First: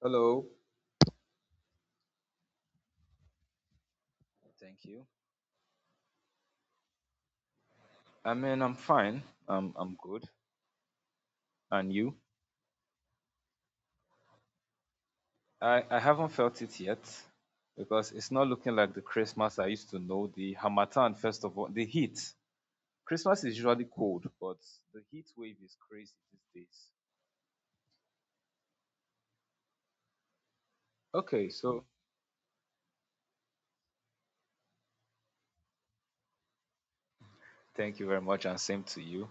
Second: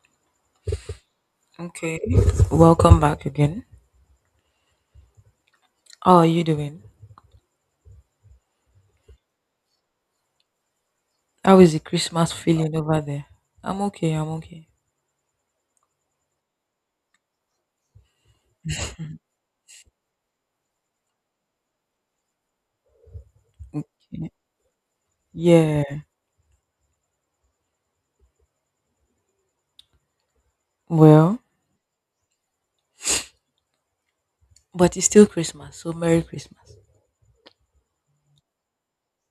Hello. Thank you. I mean, I'm fine. I'm good. And you? I haven't felt it yet because it's not looking like the Christmas I used to know. The Hamatan festival, the heat. Christmas is usually cold, but the heat wave is crazy these days. Okay, so thank you very much, and same to you.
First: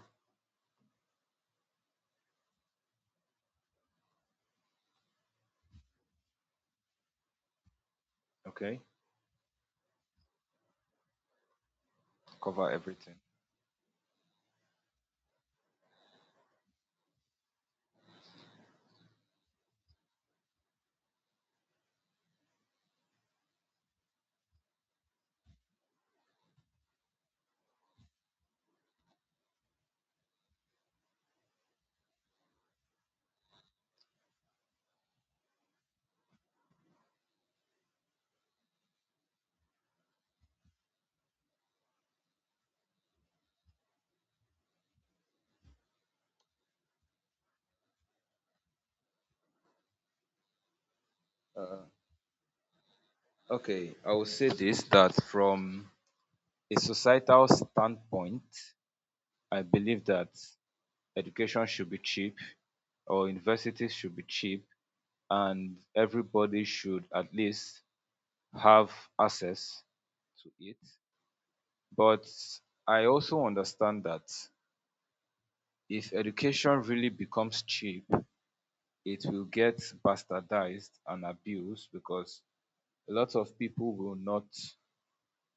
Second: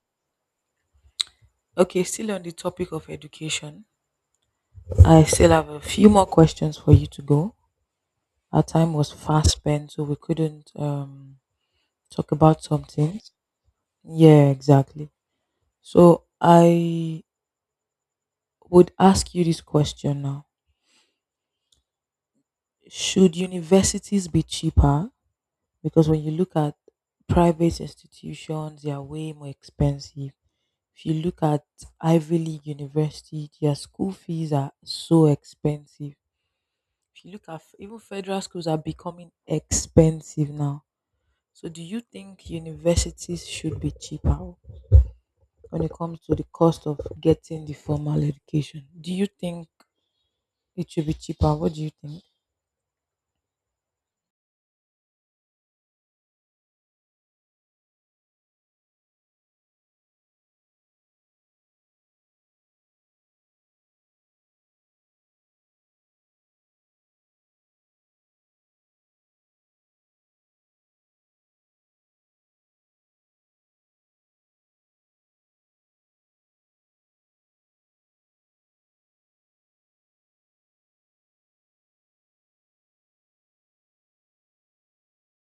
Okay, cover everything. Uh, okay, I will say this that from a societal standpoint, I believe that education should be cheap or universities should be cheap and everybody should at least have access to it. But I also understand that if education really becomes cheap, it will get bastardized and abused because a lot of people will not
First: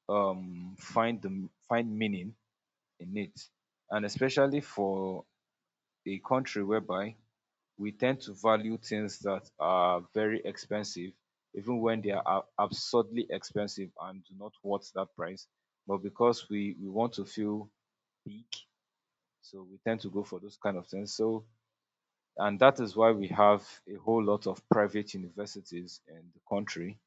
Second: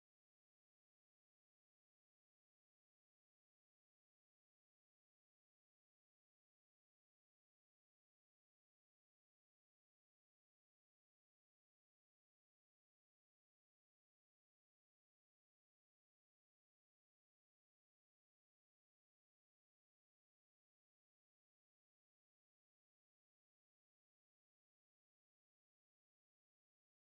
find find meaning in it, and especially for a country whereby we tend to value things that are very expensive even when they are absurdly expensive and do not worth that price, but because we want to feel big, so we tend to go for those kind of things. So and that is why we have a whole lot of private universities in the country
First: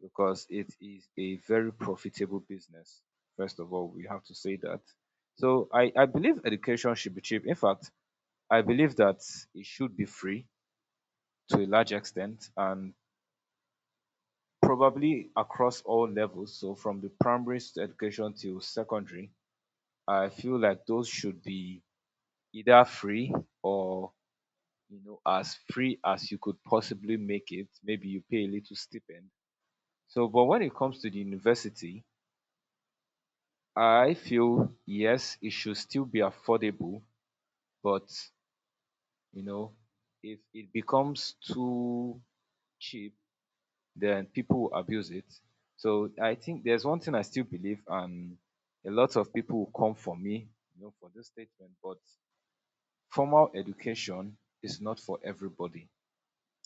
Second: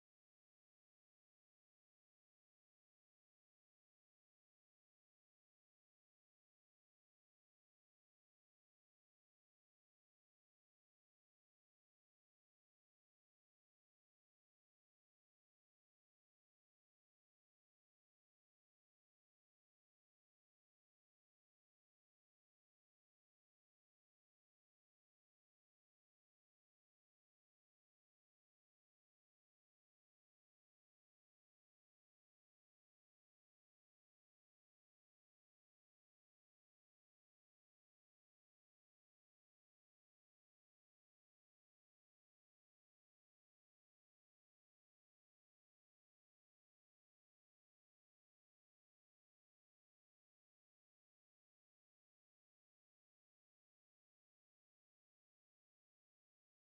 because it is a very profitable business. First of all, we have to say that. So I believe education should be cheap. In fact, I believe that it should be free to a large extent and probably across all levels. So from the primary education till secondary, I feel like those should be either free or, you know, as free as you could possibly make it. Maybe you pay a little stipend. So, but when it comes to the university, I feel yes, it should still be affordable, but, you know, if it becomes too cheap then people will abuse it. So I think there's one thing I still believe, and a lot of people will come for me, you know, for this statement. But formal education is not for everybody,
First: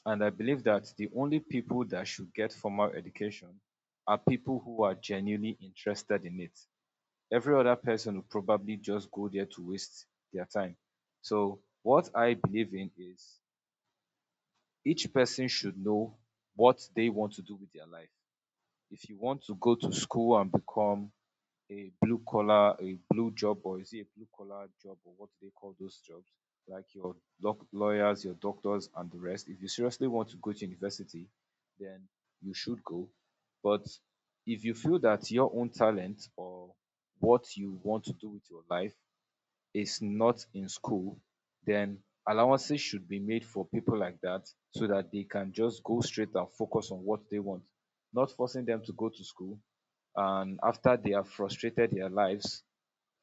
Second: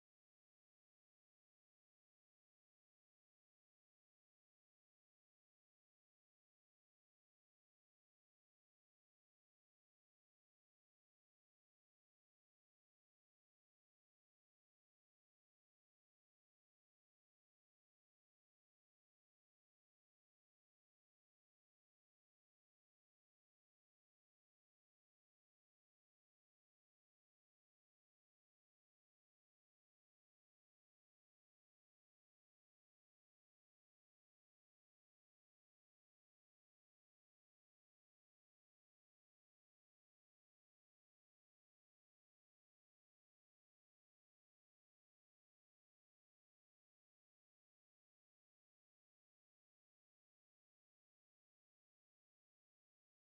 and I believe that the only people that should get formal education are people who are genuinely interested in it. Every other person will probably just go there to waste their time. So what I believe in is each person should know what they want to do with their life. If you want to go to school and become a blue collar, a blue job, or is it a blue collar job, or what do they call those jobs? Like your lawyers, your doctors, and the rest. If you seriously want to go to university, then you should go. But if you feel that your own talent or what you want to do with your life is not in school, then allowances should be made for people like that so that they can just go straight and focus on what they want, not forcing them to go to school and after they have frustrated their lives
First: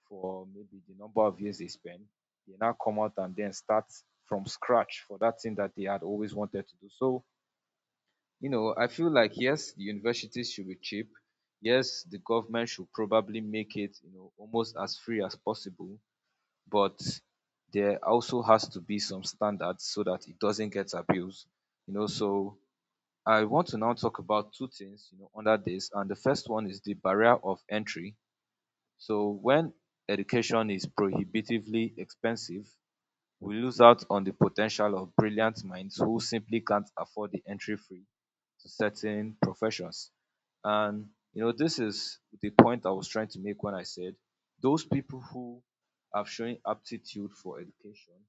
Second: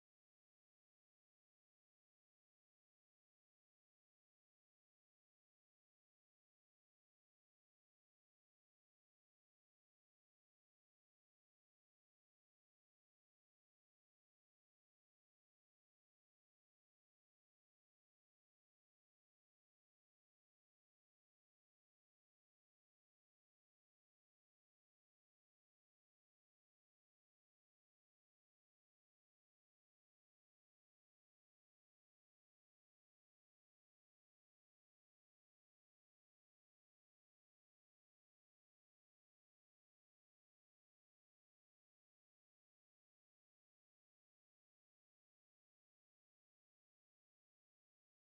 for maybe the number of years they spend, they now come out and then start from scratch for that thing that they had always wanted to do. So, you know, I feel like yes, the universities should be cheap. Yes, the government should probably make it, you know, almost as free as possible, but there also has to be some standards so that it doesn't get abused. You know, so I want to now talk about two things, you know, under this. And the first one is the barrier of entry. So when education is prohibitively expensive, we lose out on the potential of brilliant minds who simply can't afford the entry fee to certain professions. And, you know, this is the point I was trying to make when I said those people who have shown aptitude for education,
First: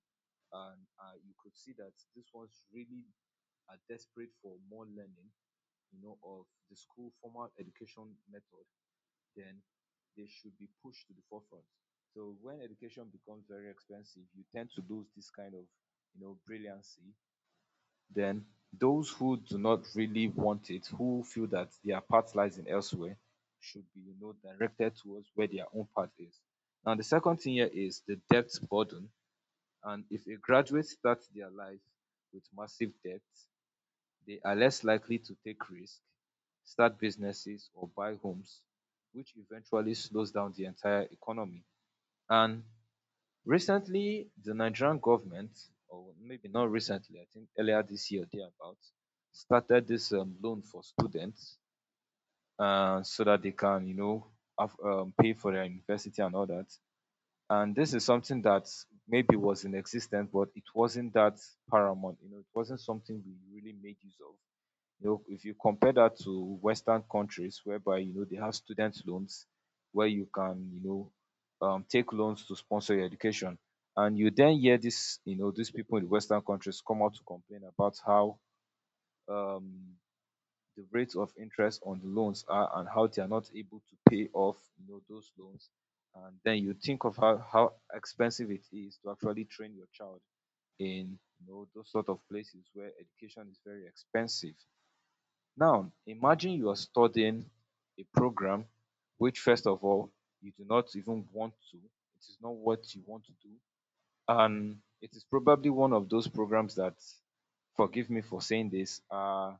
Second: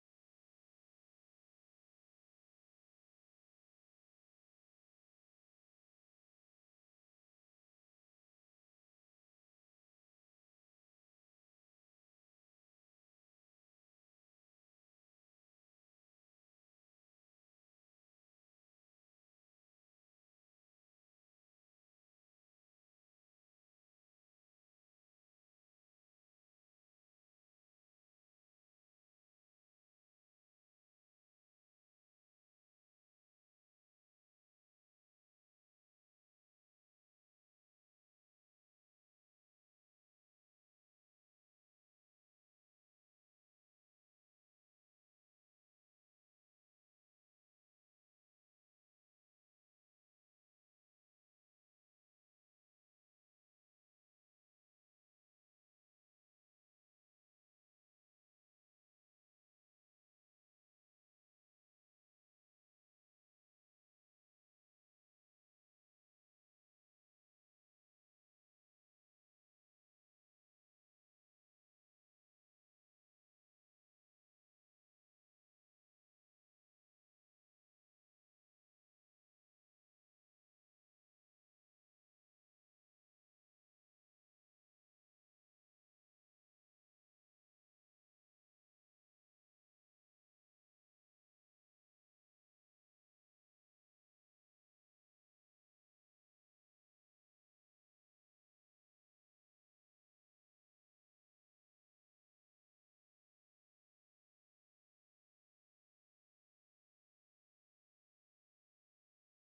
and you could see that this ones really are desperate for more learning, you know, of the school formal education method, then they should be pushed to the forefront. So when education becomes very expensive, you tend to lose this kind of, you know, brilliancy. Then those who do not really want it, who feel that their part lies in elsewhere, should be, you know, directed towards where their own part is. Now the second thing here is the debt burden, and if a graduate starts their life with massive debt, they are less likely to take risk, start businesses, or buy homes, which eventually slows down the entire economy. And recently, the Nigerian government, or maybe not recently, I think earlier this year, thereabouts, started this loan for students so that they can, you know, have, pay for their university and all that. And this is something that maybe was in existence, but it wasn't that paramount. You know, it wasn't something we really made use of. You know, if you compare that to Western countries whereby, you know, they have student loans where you can, you know, take loans to sponsor your education. And you then hear this, you know, these people in the Western countries come out to complain about how um, the rates of interest on the loans are and how they are not able to pay off, you know, those loans. And then you think of how expensive it is to actually train your child in, you know, those sort of places where education is very expensive. Now, imagine you are studying a program which, first of all, you do not even want to. It is not what you want to do. And it is probably one of those programs that, forgive me for saying this, are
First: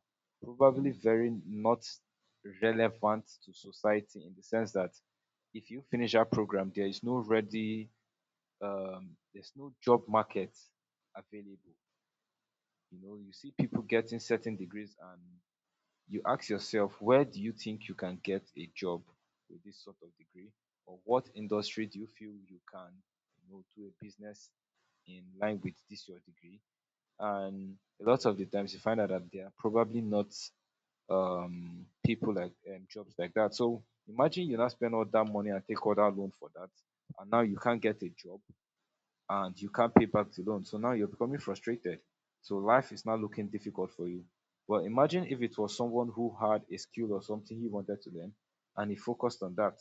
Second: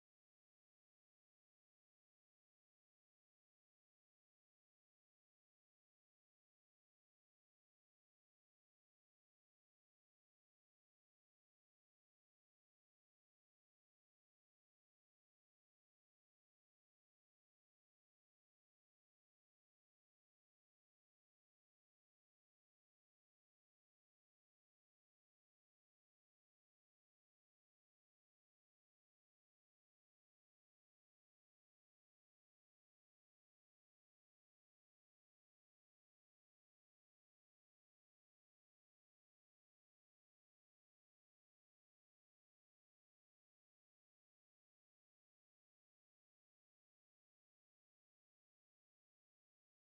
probably very not relevant to society in the sense that if you finish that program, there is no ready, there's no job market available. You know, you see people getting certain degrees and you ask yourself, where do you think you can get a job with this sort of degree, or what industry do you feel you can, you know, do a business in line with this your degree? And a lot of the times you find out that there are probably not people like jobs like that. So imagine you now spend all that money and take all that loan for that, and now you can't get a job and you can't pay back the loan. So now you're becoming frustrated. So life is now looking difficult for you. Well, imagine if it was someone who had a skill or something he wanted to learn and he focused on that.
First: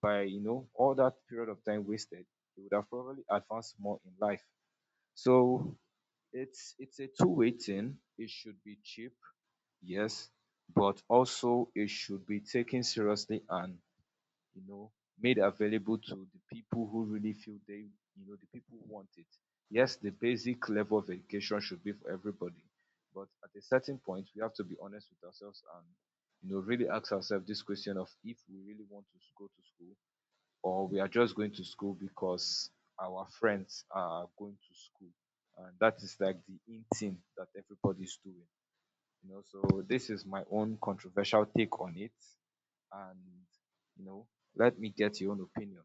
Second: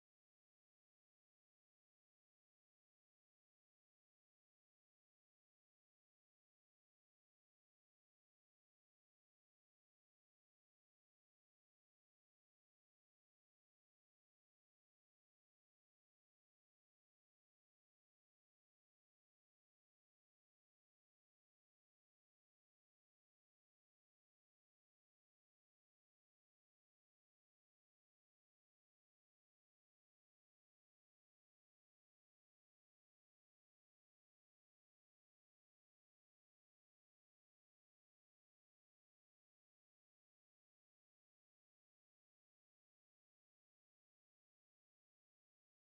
By, you know, all that period of time wasted, he would have probably advanced more in life. So it's a two-way thing. It should be cheap, yes, but also it should be taken seriously and, you know, made available to the people who really feel they, you know, the people who want it. Yes, the basic level of education should be for everybody, but at a certain point, we have to be honest with ourselves and, you know, really ask ourselves this question of if we really want to go to school or we are just going to school because our friends are going to school. And that is like the in thing that everybody's doing. You know, so this is my own controversial take on it, and, you know, let me get your own opinion.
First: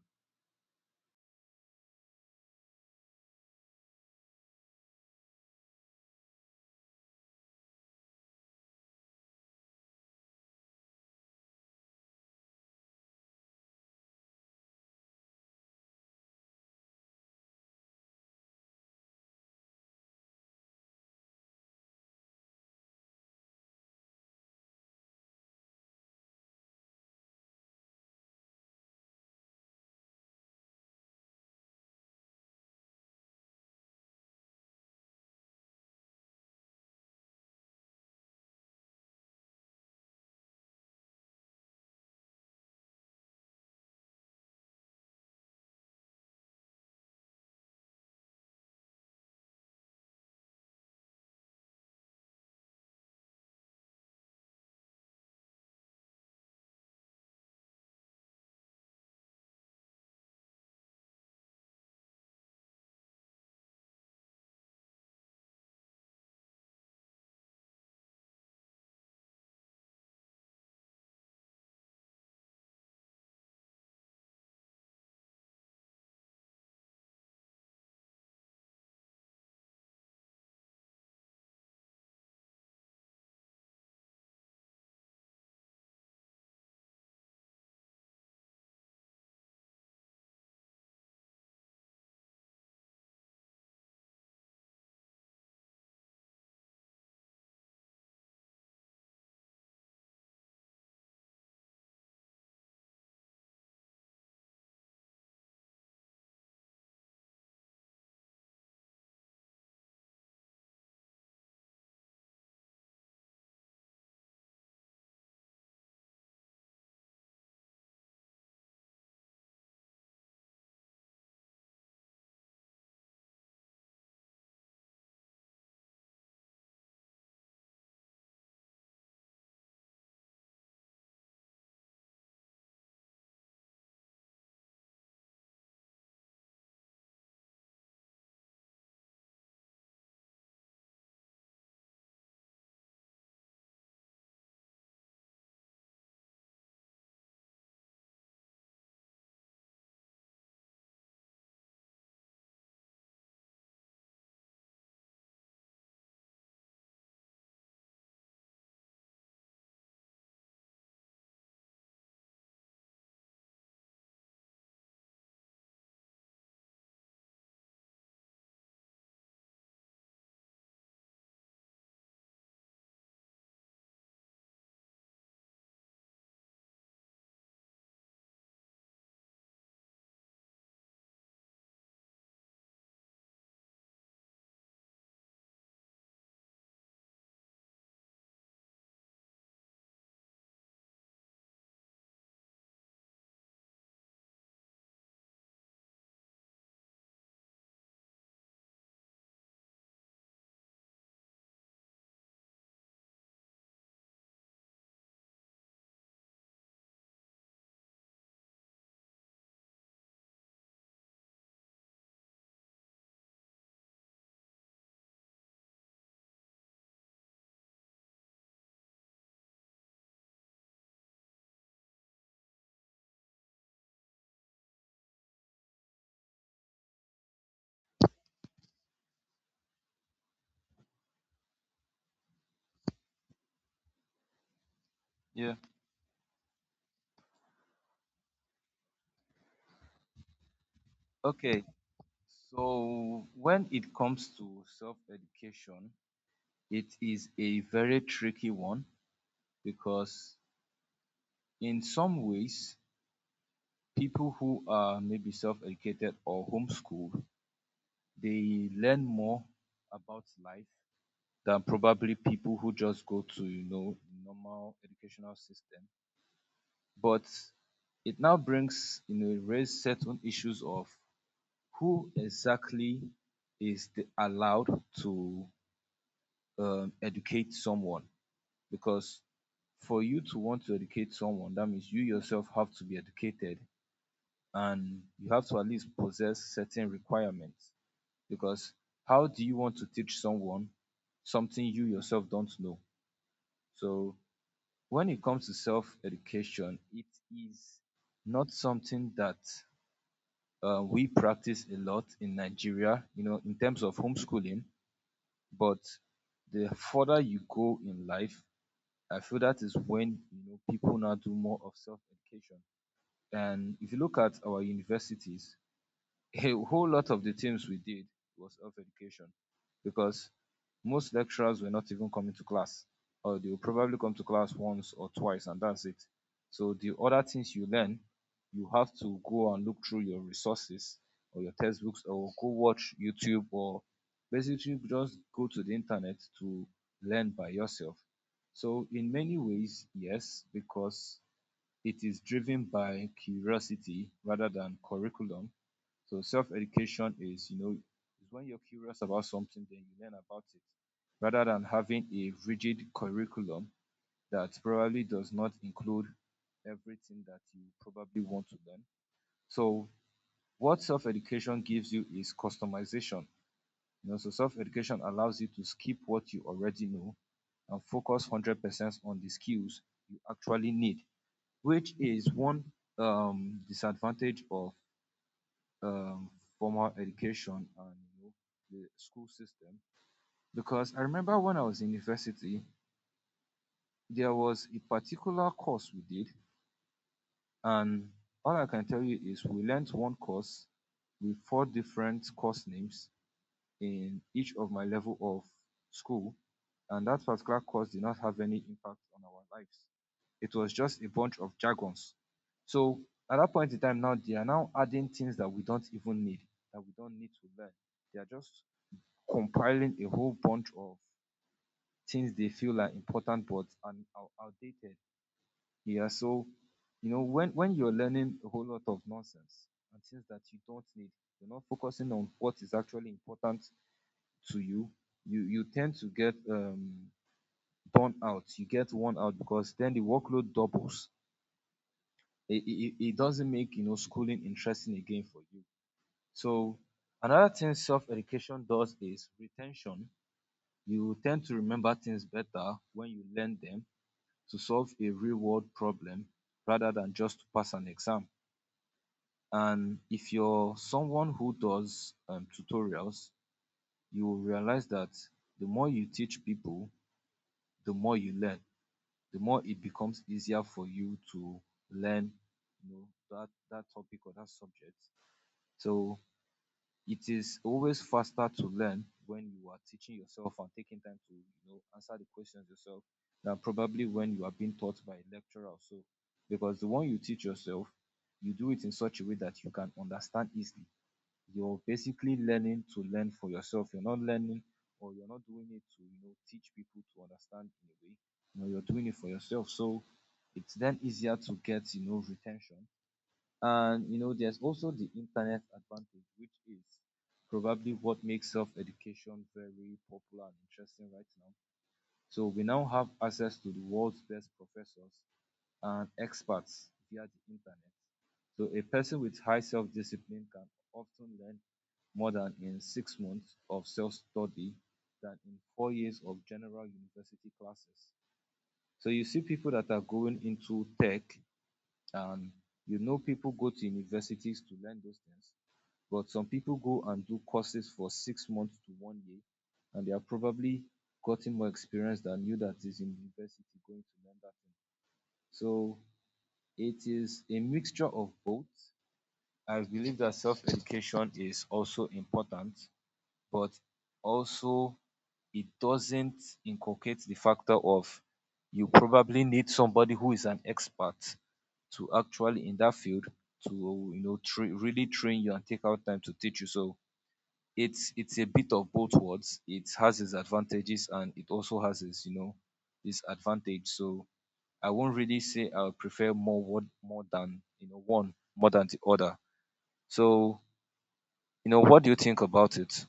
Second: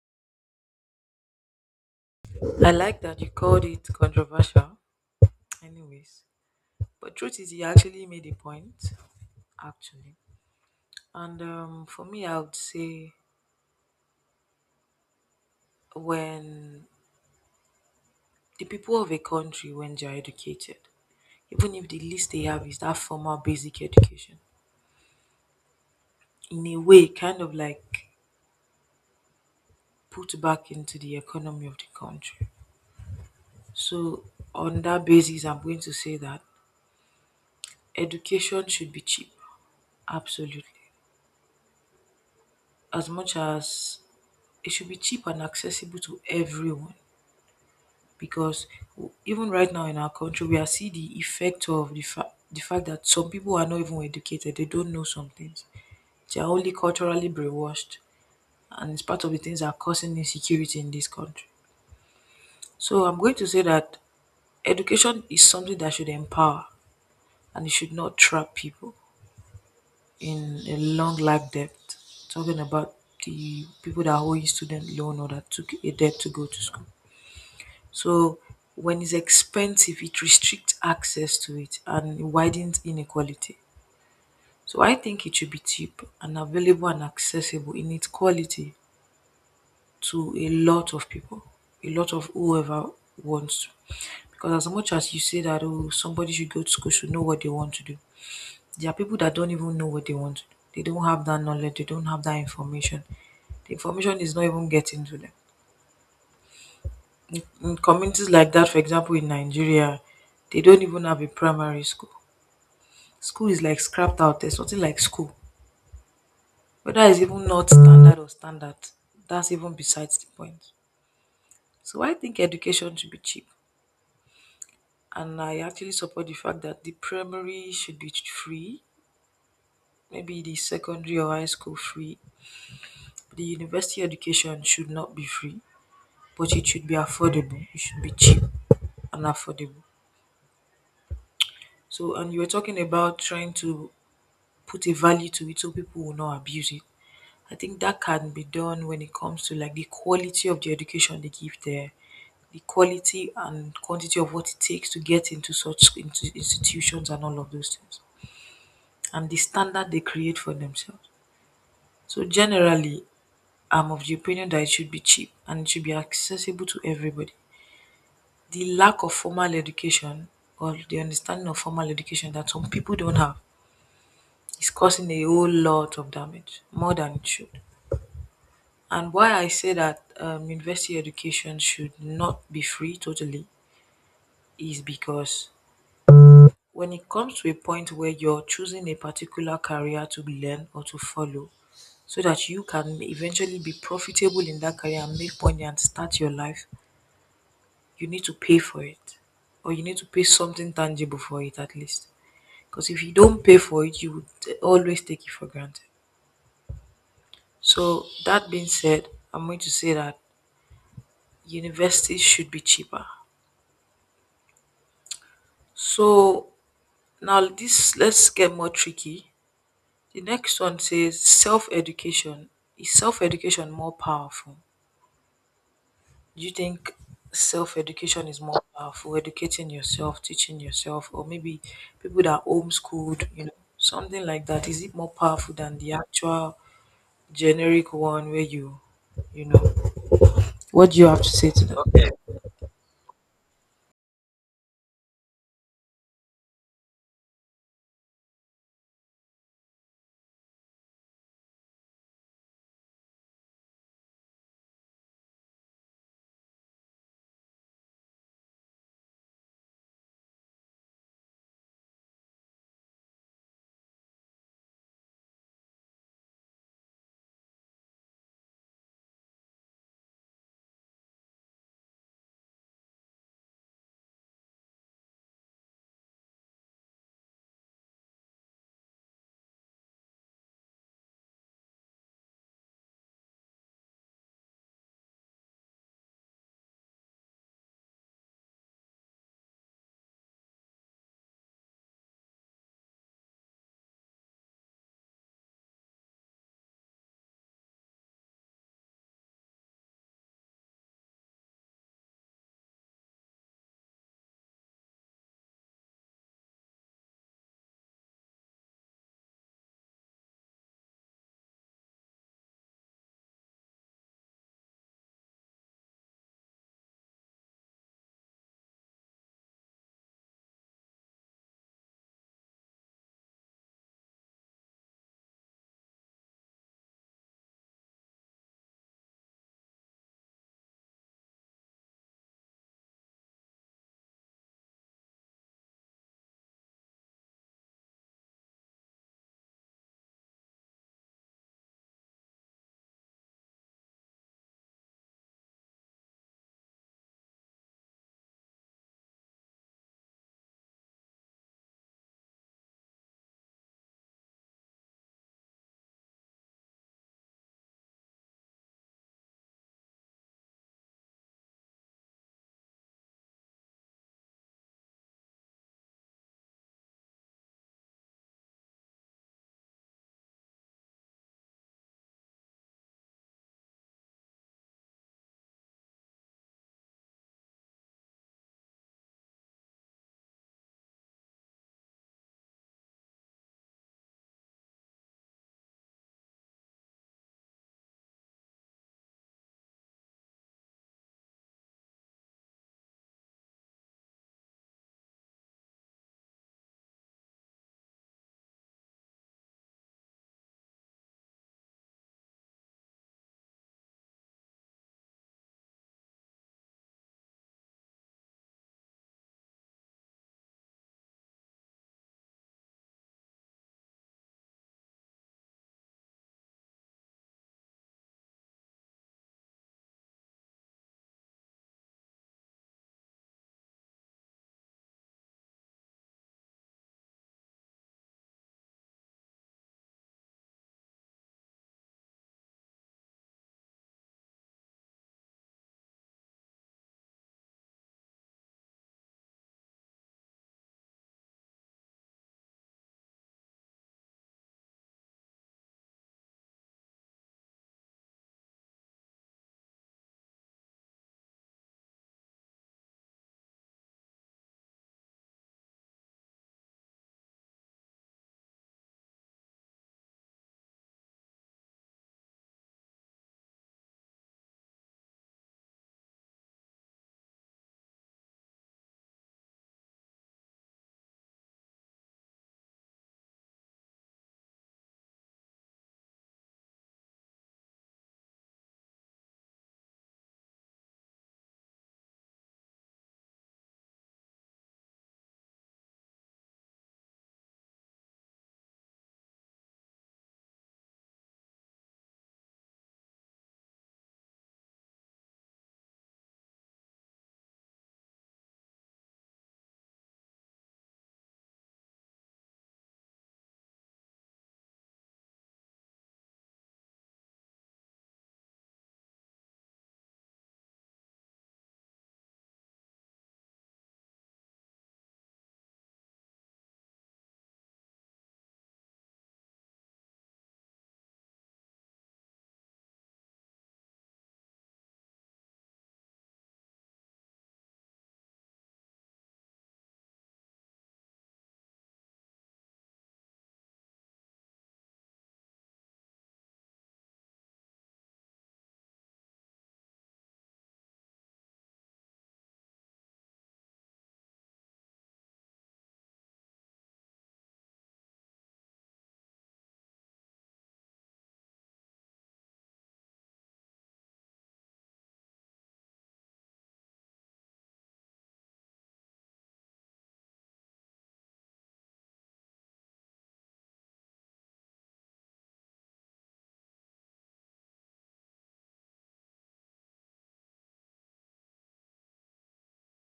Yeah. Okay, so when it comes to self education, it is a very tricky one because in some ways people who are maybe self educated or homeschooled, they learn more about life than probably people who just go to, you know, normal educational system. But it now brings, you know, raise certain issues of who exactly is the allowed to educate someone, because for you to want to educate someone, that means you yourself have to be educated and you have to at least possess certain requirements, because how do you want to teach someone something you yourself don't know? So when it comes to self education, it is not something that we practice a lot in Nigeria, you know, in terms of homeschooling. But the further you go in life, I feel that is when, you know, people now do more of self-education. And if you look at our universities, a whole lot of the things we did was self-education because most lecturers were not even coming to class, or they will probably come to class once or twice and that's it. So the other things you learn, you have to go and look through your resources or your textbooks or go watch YouTube or basically just go to the internet to learn by yourself. So in many ways, yes, because it is driven by curiosity rather than curriculum. So self-education is, you know, is when you're curious about something, then you learn about it, rather than having a rigid curriculum that probably does not include everything that you probably want to learn. So what self-education gives you is customization. You know, so self-education allows you to skip what you already know and focus 100% on the skills you actually need, which is one disadvantage of um, formal education and, you know, the school system. Because I remember when I was in university, there was a particular course we did, and all I can tell you is we learned one course with four different course names in each of my level of school, and that particular course did not have any impact on our lives. It was just a bunch of jargons. So at that point in time, now they are now adding things that we don't even need, that we don't need to learn. They are just compiling a whole bunch of things they feel are important but are outdated. Yeah, so you know when you're learning a whole lot of nonsense and things that you don't need, you're not focusing on what is actually important to you. You tend to get burnt out. You get worn out because then the workload doubles. It doesn't make, you know, schooling interesting again for you. So another thing self education does is retention. You tend to remember things better when you learn them to solve a real world problem rather than just to pass an exam. And if you're someone who does tutorials, you will realize that the more you teach people, the more you learn, the more it becomes easier for you to learn, you know, that topic or that subject. So it is always faster to learn when you are teaching yourself and taking time to, you know, answer the questions yourself than probably when you are being taught by a lecturer or so, because the one you teach yourself, you do it in such a way that you can understand easily. You're basically learning to learn for yourself. You're not learning, or you're not doing it to, you know, teach people to understand in a way. You know, you're doing it for yourself, so it's then easier to get, you know, retention. And, you know, there's also the internet advantage, which is probably what makes self-education very popular and interesting right now. So we now have access to the world's best professors and experts via the internet. So a person with high self-discipline can often learn more than in 6 months of self-study than in 4 years of general university classes. So you see people that are going into tech and, you know, people go to universities to learn those things, but some people go and do courses for 6 months to one year and they are probably gotten more experience than you that is in university going to learn that thing. So it is a mixture of both. I believe that self-education is also important, but also it doesn't inculcate the factor of, you probably need somebody who is an expert to actually in that field to, you know, really train you and take out time to teach you. So it's a bit of both worlds. It has its advantages and it also has its, you know, disadvantage. So I won't really say I would prefer more one more than, you know, one more than the other. So, you know, what do you think about it?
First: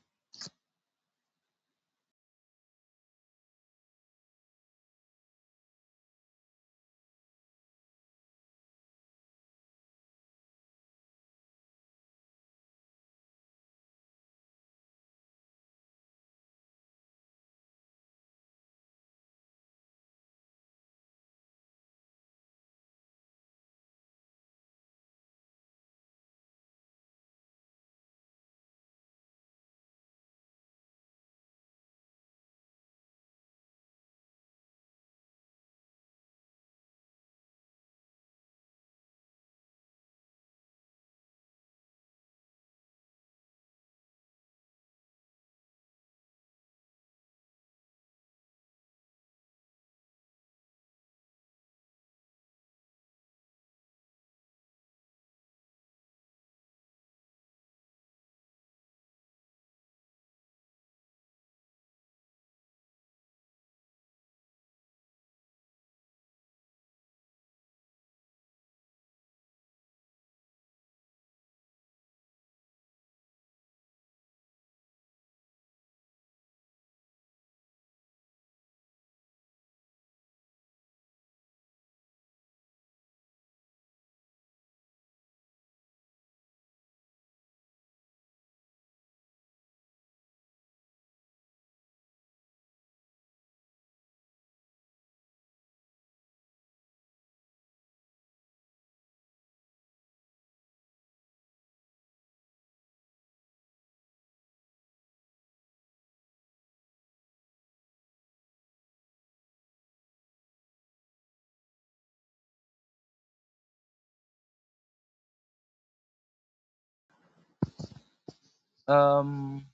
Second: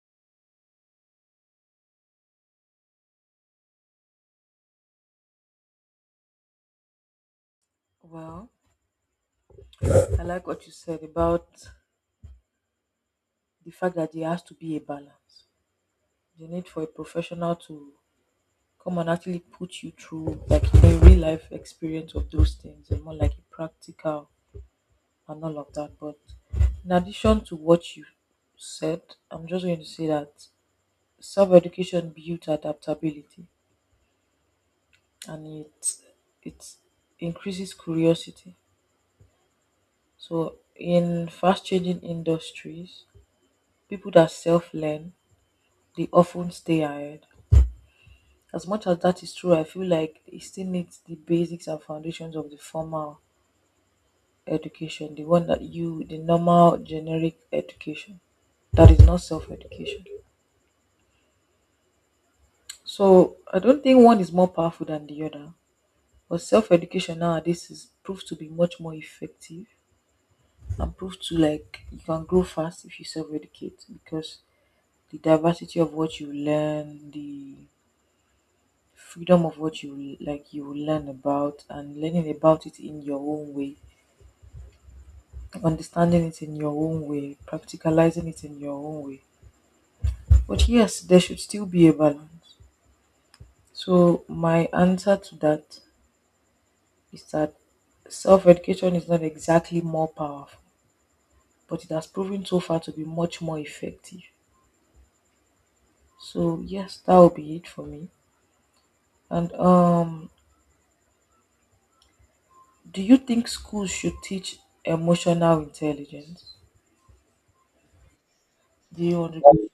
Um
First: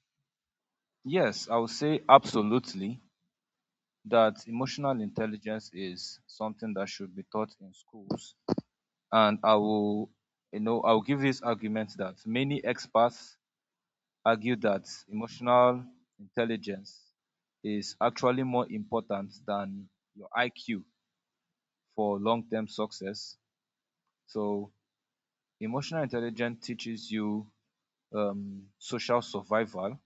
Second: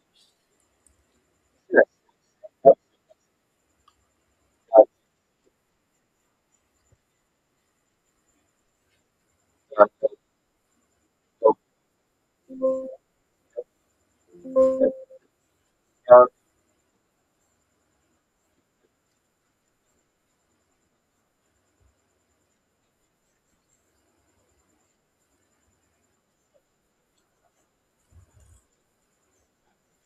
yes, I would Yes, say absolutely that I've emotional intelligence is something that should be taught in schools. And I done a will, you know, I'll give this lot of stuff, argument that many experts argue that emotional intelligence is actually more important than your IQ for long term success. So, emotional intelligence teaches you social survival.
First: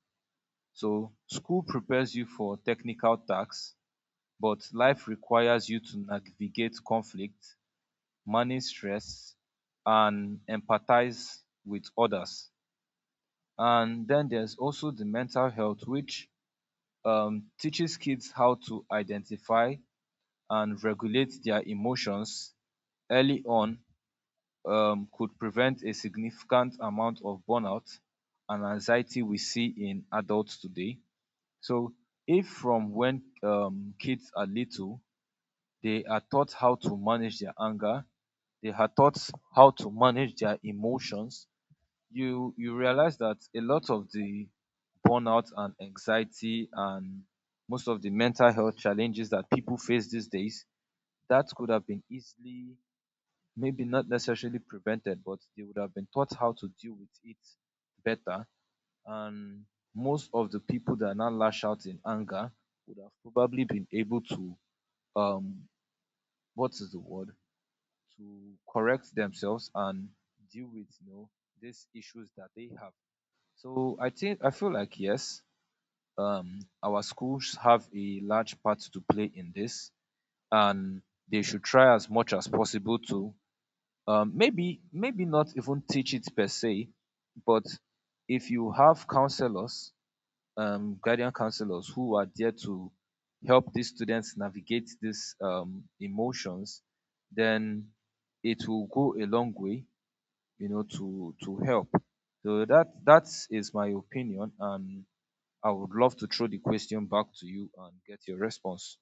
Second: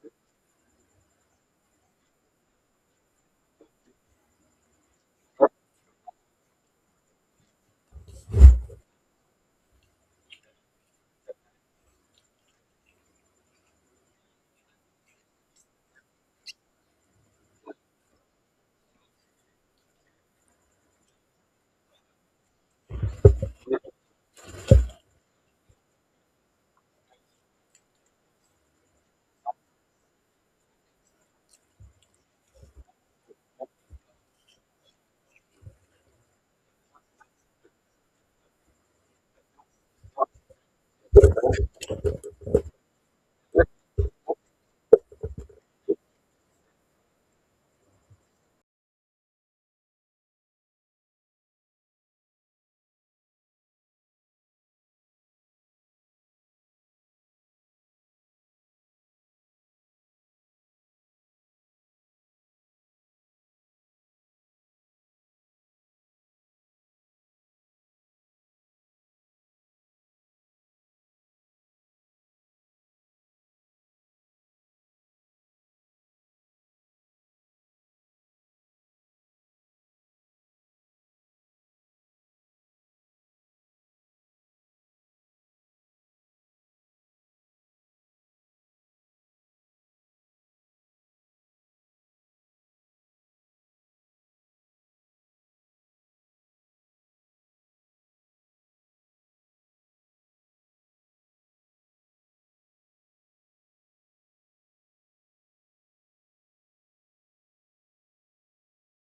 So, school prepares you for technical tasks, but life requires you to navigate conflict, manage stress, and empathize with others. And then there's also the mental health, which teaches kids how to identify and regulate their emotions early on. Um, could prevent a significant amount of burnout and anxiety we see in adults today. So, if from when kids are little, they are taught how to manage their anger. They are taught how to manage their emotions. You realize that a lot of the burnout and anxiety and most of the mental health challenges that people face these days, that could have been easily, maybe not necessarily prevented, but they would have been taught how to deal with it better. And most of the people that now lash out in anger would have probably been able to um what is the word, to correct themselves and deal with, you know, these issues that they have. So I think I feel like yes, our schools have a large part to play in this, and they should try as much as possible to maybe not even teach it per se, but if you have counselors, guardian counselors who are there to help these students navigate these emotions, then it will go a long way, you know, to help, so that that is my opinion. And I would love to throw the question back to you and get your response.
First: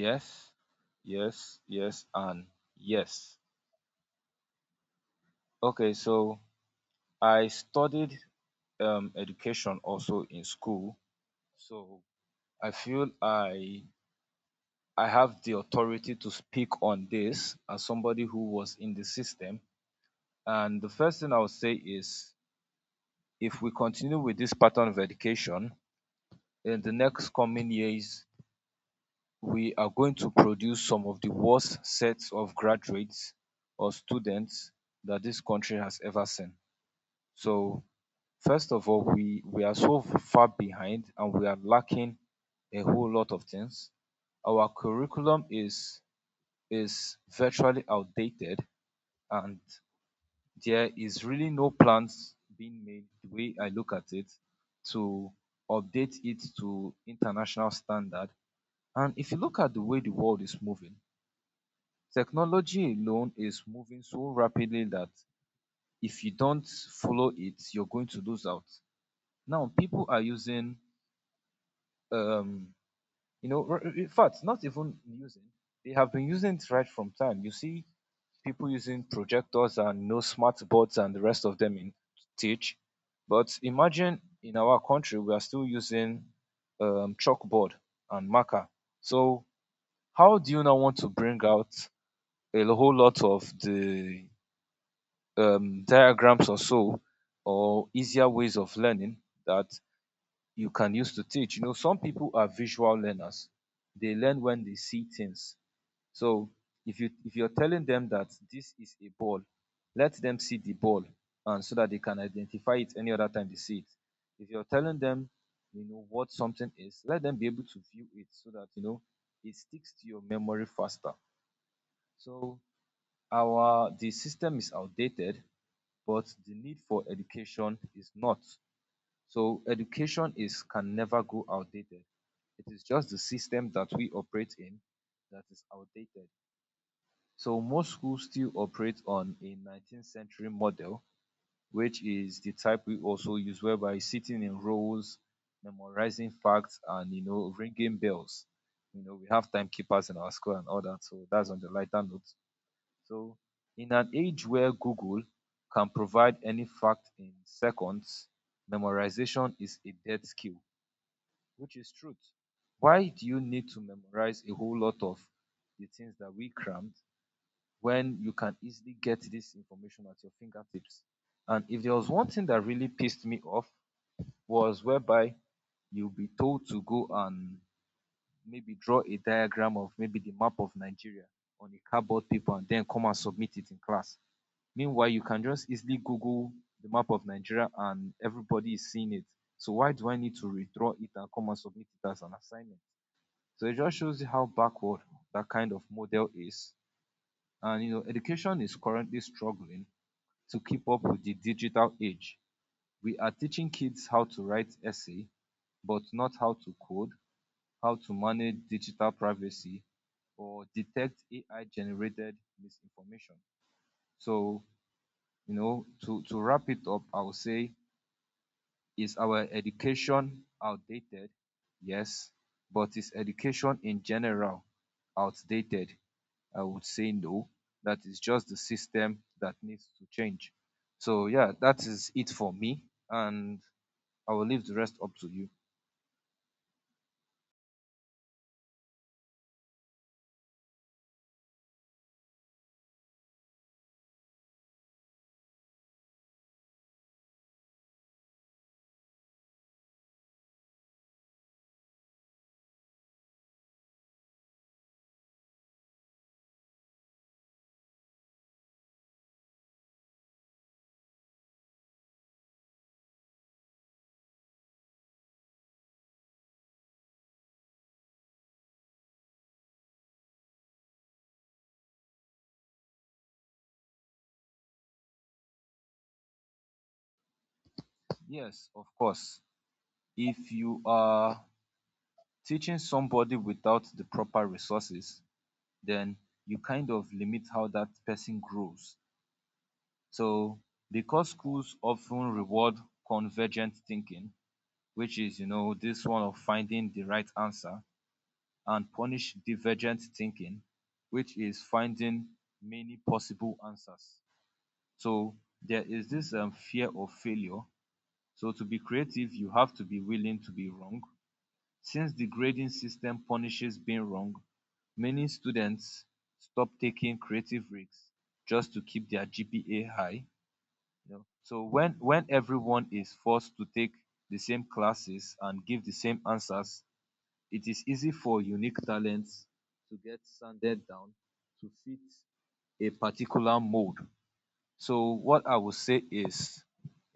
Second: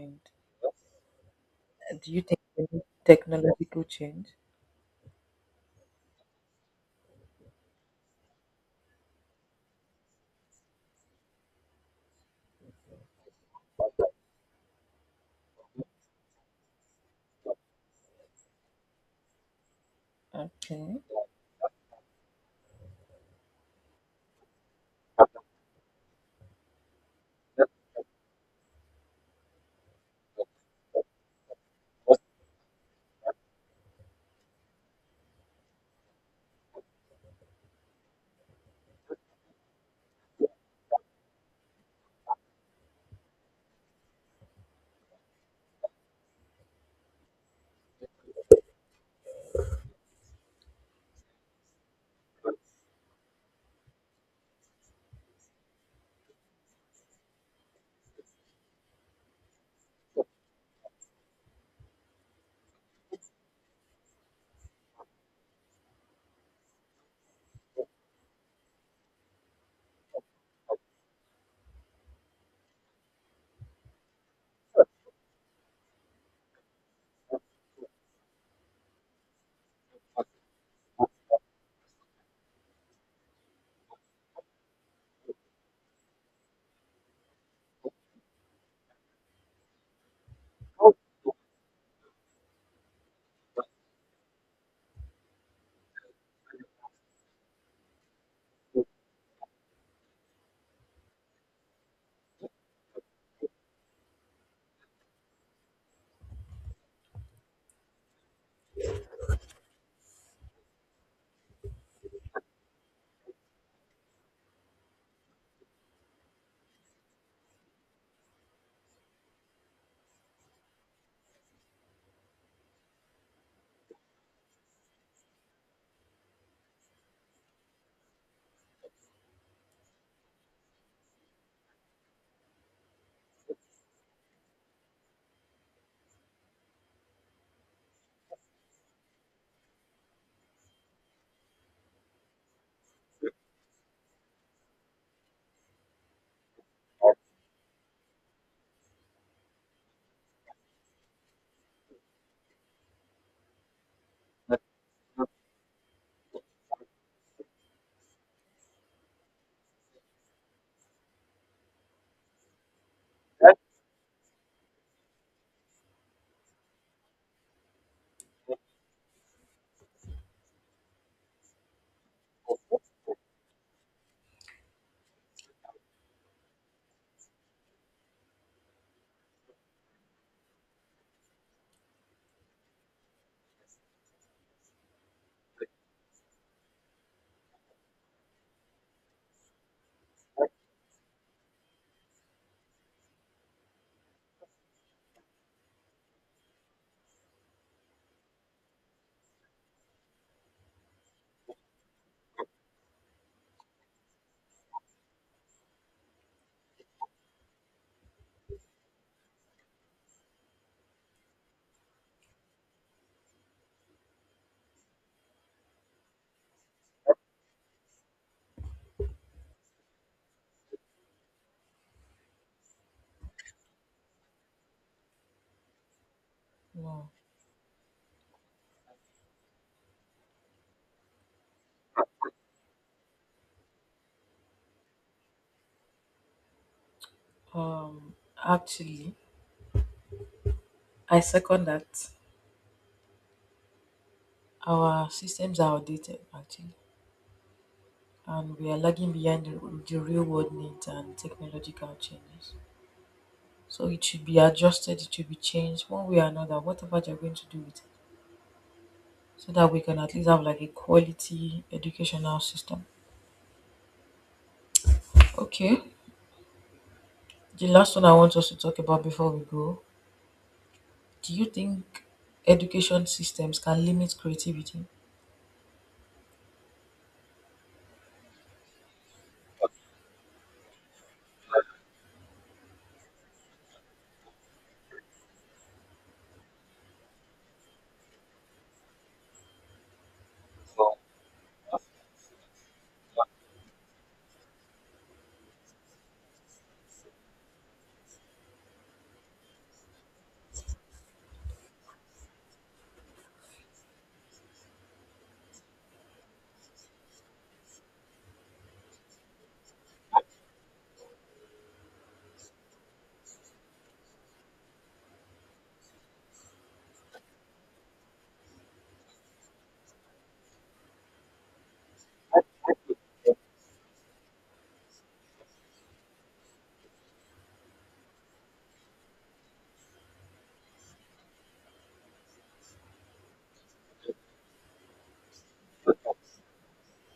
Yes. Yes, yes, and yes. Okay, so I studied education also in school, so I feel I have the authority to speak on this as somebody who was in the system. And the first thing I would say is, if we continue with this pattern of education in the next coming years, we are going to produce some of the worst sets of graduates or students that this country has ever seen. So, first of all, we are so far behind and we are lacking a whole lot of things. Our curriculum is virtually outdated, and there is really no plans being made the way I look at it to update it to international standard. And if you look at the way the world is moving, technology alone is moving so rapidly that if you don't follow it, you're going to lose out. Now, people are using, um, you know, not even using, they have been using it right from time. You see people using projectors and, you know, smart boards and the rest of them in to teach. But imagine in our country, we are still using chalkboard and marker. So, how do you now want to bring out a whole lot of the diagrams or so, or easier ways of learning that you can use to teach. You know, some people are visual learners. They learn when they see things. So if you're telling them that this is a ball, let them see the ball, and so that they can identify it any other time they see it. If you're telling them, you know what something is, let them be able to view it so that, you know, it sticks to your memory faster. So our the system is outdated, but the need for education is not. So education is can never go outdated. It is just the system that we operate in that is outdated. So most schools still operate on a 19th century model, which is the type we also use, whereby sitting in rows, memorizing facts, and, you know, ringing bells. You know, we have timekeepers in our school and all that, so that's on the lighter note. So, in an age but where Google can provide any fact in seconds, memorization is a dead skill, which is truth. Why do you that's need to memorize a whole lot of the things that we crammed when you can easily get this information at your fingertips? And if there was one thing that really pissed me off, was whereby you'll be told to go and maybe draw a diagram of maybe the map of Nigeria on a cardboard paper and then come and submit it in class. Meanwhile, you can just easily Google the map of Nigeria and everybody is seeing it. So why do I need to redraw it and come and submit it as an assignment? So it just shows you how backward that kind of model is. And you know, education is currently struggling to keep up with the digital age. We are teaching kids how to write essay, but not how to code, how to manage digital privacy, or detect AI generated misinformation. So, you know, to wrap it up, I would say, is our education outdated? Yes. But is education in general outdated? I would say no. That is just the system that needs to change. So, yeah, that is it for me. And I will leave the rest up to you. Yes, of course. If you are teaching somebody without the proper resources, then you kind of limit how that person grows. So all. because schools often reward convergent thinking, which is, you know, this one of finding the right answer, and punish divergent thinking, which is finding many possible answers. So there is this fear of failure. So to be creative, you have to be willing to be wrong. Since the grading system punishes being wrong, many students stop taking creative risks just to keep their GPA high. You know, so when everyone is forced to take the same classes and give the same answers, it is easy for unique talents to get sanded down to fit a particular mold. So what I would But say is,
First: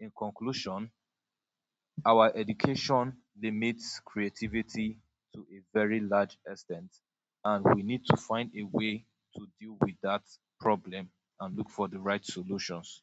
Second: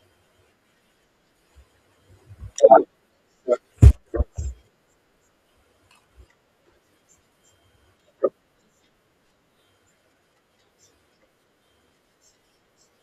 in conclusion, our education that's limits all. creativity to a very large extent, and we need to find a way to deal with that problem and look for the right solutions.